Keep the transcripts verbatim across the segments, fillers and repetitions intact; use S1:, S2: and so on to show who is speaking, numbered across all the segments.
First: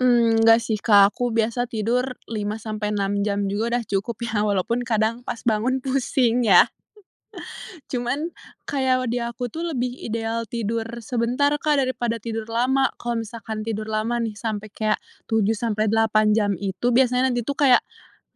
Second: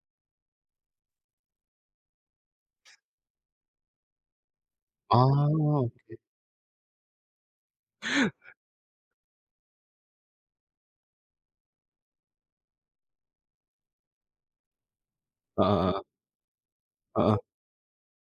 S1: Mmm, nggak sih, Kak. Aku biasa tidur lima sampai enam jam juga udah cukup ya. Walaupun kadang pas bangun
S2: Oh, oke.
S1: pusing ya. Cuman kayak kalau di aku tuh lebih ideal tidur sebentar, Kak, daripada tidur lama. Kalau misalkan tidur lama nih sampai kayak tujuh
S2: Heeh
S1: sampai
S2: heeh.
S1: delapan jam itu biasanya
S2: Heeh.
S1: nanti tuh kayak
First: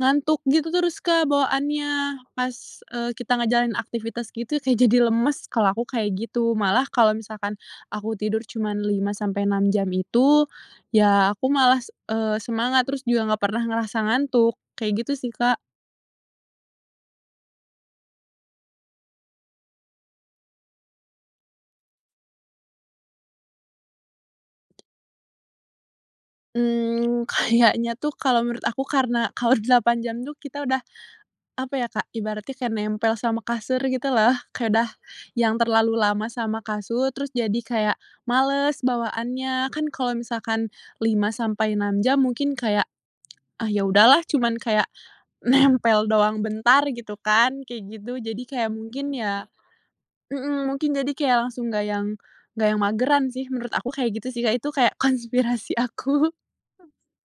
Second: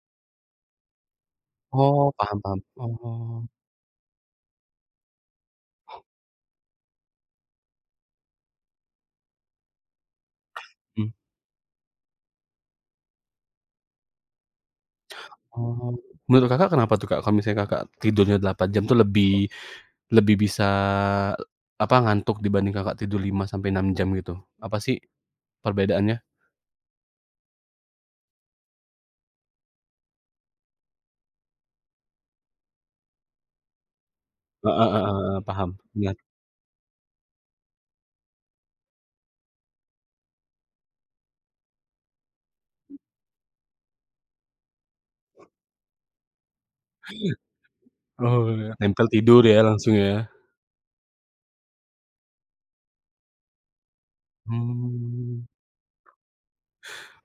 S1: ngantuk gitu terus, Kak,
S2: Oh,
S1: bawaannya
S2: paham
S1: pas,
S2: paham.
S1: eee, kita
S2: Oh.
S1: ngejalanin aktivitas gitu kayak jadi lemes, kalau aku kayak gitu. Malah kalau misalkan aku tidur cuman lima sampai enam jam itu,
S2: Mmm.
S1: ya aku malas, eee, semangat terus juga nggak pernah ngerasa ngantuk, kayak gitu sih, Kak.
S2: Oh, menurut Kakak kenapa tuh, Kak, kalau misalnya Kakak tidurnya delapan jam tuh lebih lebih bisa, apa, ngantuk dibanding Kakak tidur lima sampai enam jam gitu? Apa sih perbedaannya?
S1: Mmm, kayaknya tuh kalau menurut aku karena kalau delapan jam tuh kita udah apa ya, Kak, ibaratnya kayak nempel sama kasur gitu loh. Kayak
S2: Heeh
S1: udah
S2: heeh heeh,
S1: yang
S2: paham,
S1: terlalu
S2: iya.
S1: lama sama kasur terus jadi kayak males bawaannya. Kan kalau misalkan lima sampai enam jam mungkin kayak, "Ah, ya udahlah," cuman kayak nempel doang bentar gitu
S2: Iya.
S1: kan kayak gitu. Jadi
S2: Oh,
S1: kayak
S2: nempel
S1: mungkin
S2: tidur
S1: ya
S2: ya langsung ya.
S1: mhm, mungkin jadi kayak langsung nggak yang nggak yang mageran sih menurut aku, kayak gitu sih, Kak, itu kayak
S2: Mmm.
S1: konspirasi aku.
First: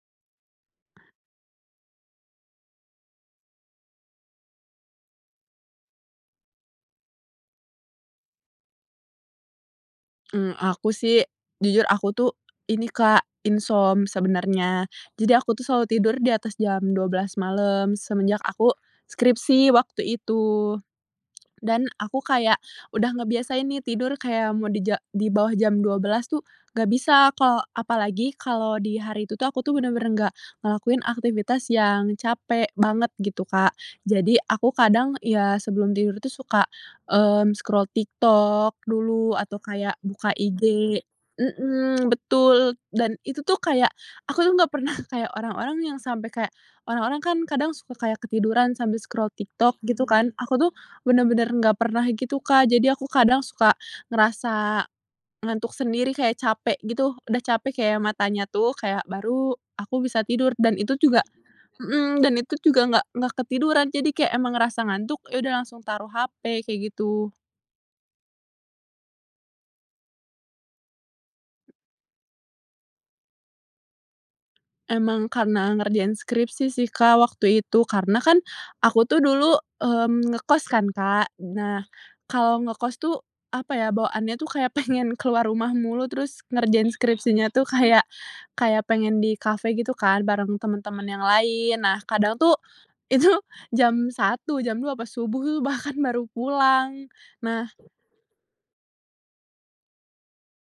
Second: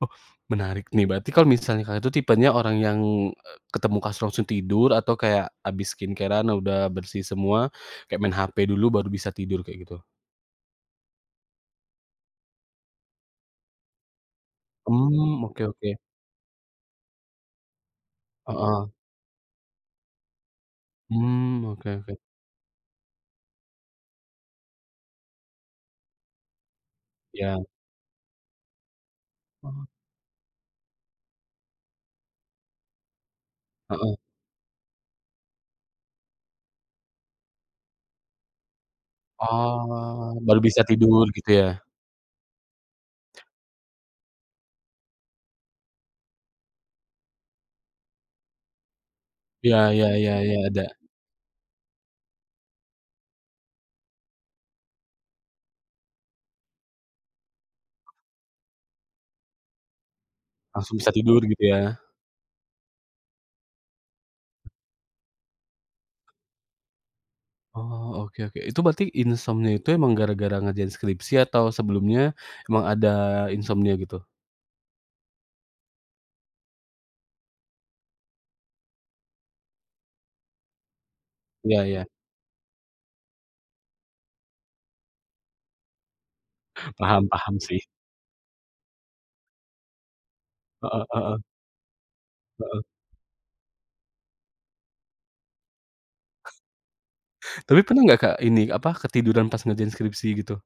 S2: Oh, menarik nih. Berarti kalau misalnya Kakak itu tipenya orang yang, e ketemu langsung tidur atau kayak habis skincare-an udah bersih semua kayak main HP dulu baru bisa tidur, kayak gitu?
S1: Mmm, aku sih jujur aku tuh ini, Kak, insom sebenarnya. Jadi
S2: Mmm,
S1: aku tuh
S2: oke
S1: selalu
S2: oke.
S1: tidur di atas jam dua belas malam semenjak aku
S2: Heeh.
S1: skripsi waktu itu,
S2: Mmm, oke
S1: dan
S2: oke.
S1: aku kayak udah ngebiasain nih tidur kayak mau di ja di bawah jam dua belas tuh nggak bisa,
S2: Ya.
S1: kok apalagi kalau di hari itu tuh aku tuh
S2: Oh.
S1: benar-benar nggak ngelakuin aktivitas yang capek banget gitu, Kak.
S2: Heeh.
S1: Jadi aku kadang ya sebelum tidur tuh suka, eee, scroll TikTok dulu atau kayak buka
S2: Oh, baru
S1: IG,
S2: bisa tidur gitu ya?
S1: mhm, betul. Dan itu tuh kayak, aku tuh nggak pernah kayak orang-orang yang sampai kayak orang-orang kan kadang suka kayak ketiduran sambil scroll TikTok
S2: Iya iya
S1: gitu kan.
S2: iya iya,
S1: Aku tuh
S2: ada.
S1: benar-benar nggak pernah gitu, Kak, jadi aku kadang suka ngerasa ngantuk sendiri kayak capek gitu. Udah capek kayak matanya tuh kayak baru aku bisa tidur dan
S2: Langsung
S1: itu
S2: bisa
S1: juga
S2: tidur gitu ya.
S1: mhm, dan itu juga enggak enggak ketiduran. Jadi kayak emang ngerasa ngantuk, ya udah langsung taruh HP kayak gitu.
S2: Oh, oke oke. Itu berarti insomnia itu emang gara-gara ngerjain skripsi atau sebelumnya emang ada insomnia gitu?
S1: Emang karena ngerjain skripsi sih, Kak, waktu itu. Karena kan aku tuh dulu, mmm, ngekos kan, Kak.
S2: Iya
S1: Nah,
S2: iya.
S1: kalau ngekos tuh apa ya, bawaannya tuh kayak pengen keluar rumah mulu terus ngerjain
S2: Paham
S1: skripsinya
S2: paham,
S1: tuh
S2: sih.
S1: kayak kayak pengen di kafe gitu kan bareng
S2: Heeh
S1: teman-teman yang
S2: heeh.
S1: lain. Nah, kadang tuh,
S2: Heeh.
S1: itu jam satu, jam dua apa, subuh bahkan baru pulang.
S2: Tapi
S1: Nah
S2: pernah nggak, Kak, ini apa, ketiduran pas ngerjain skripsi gitu?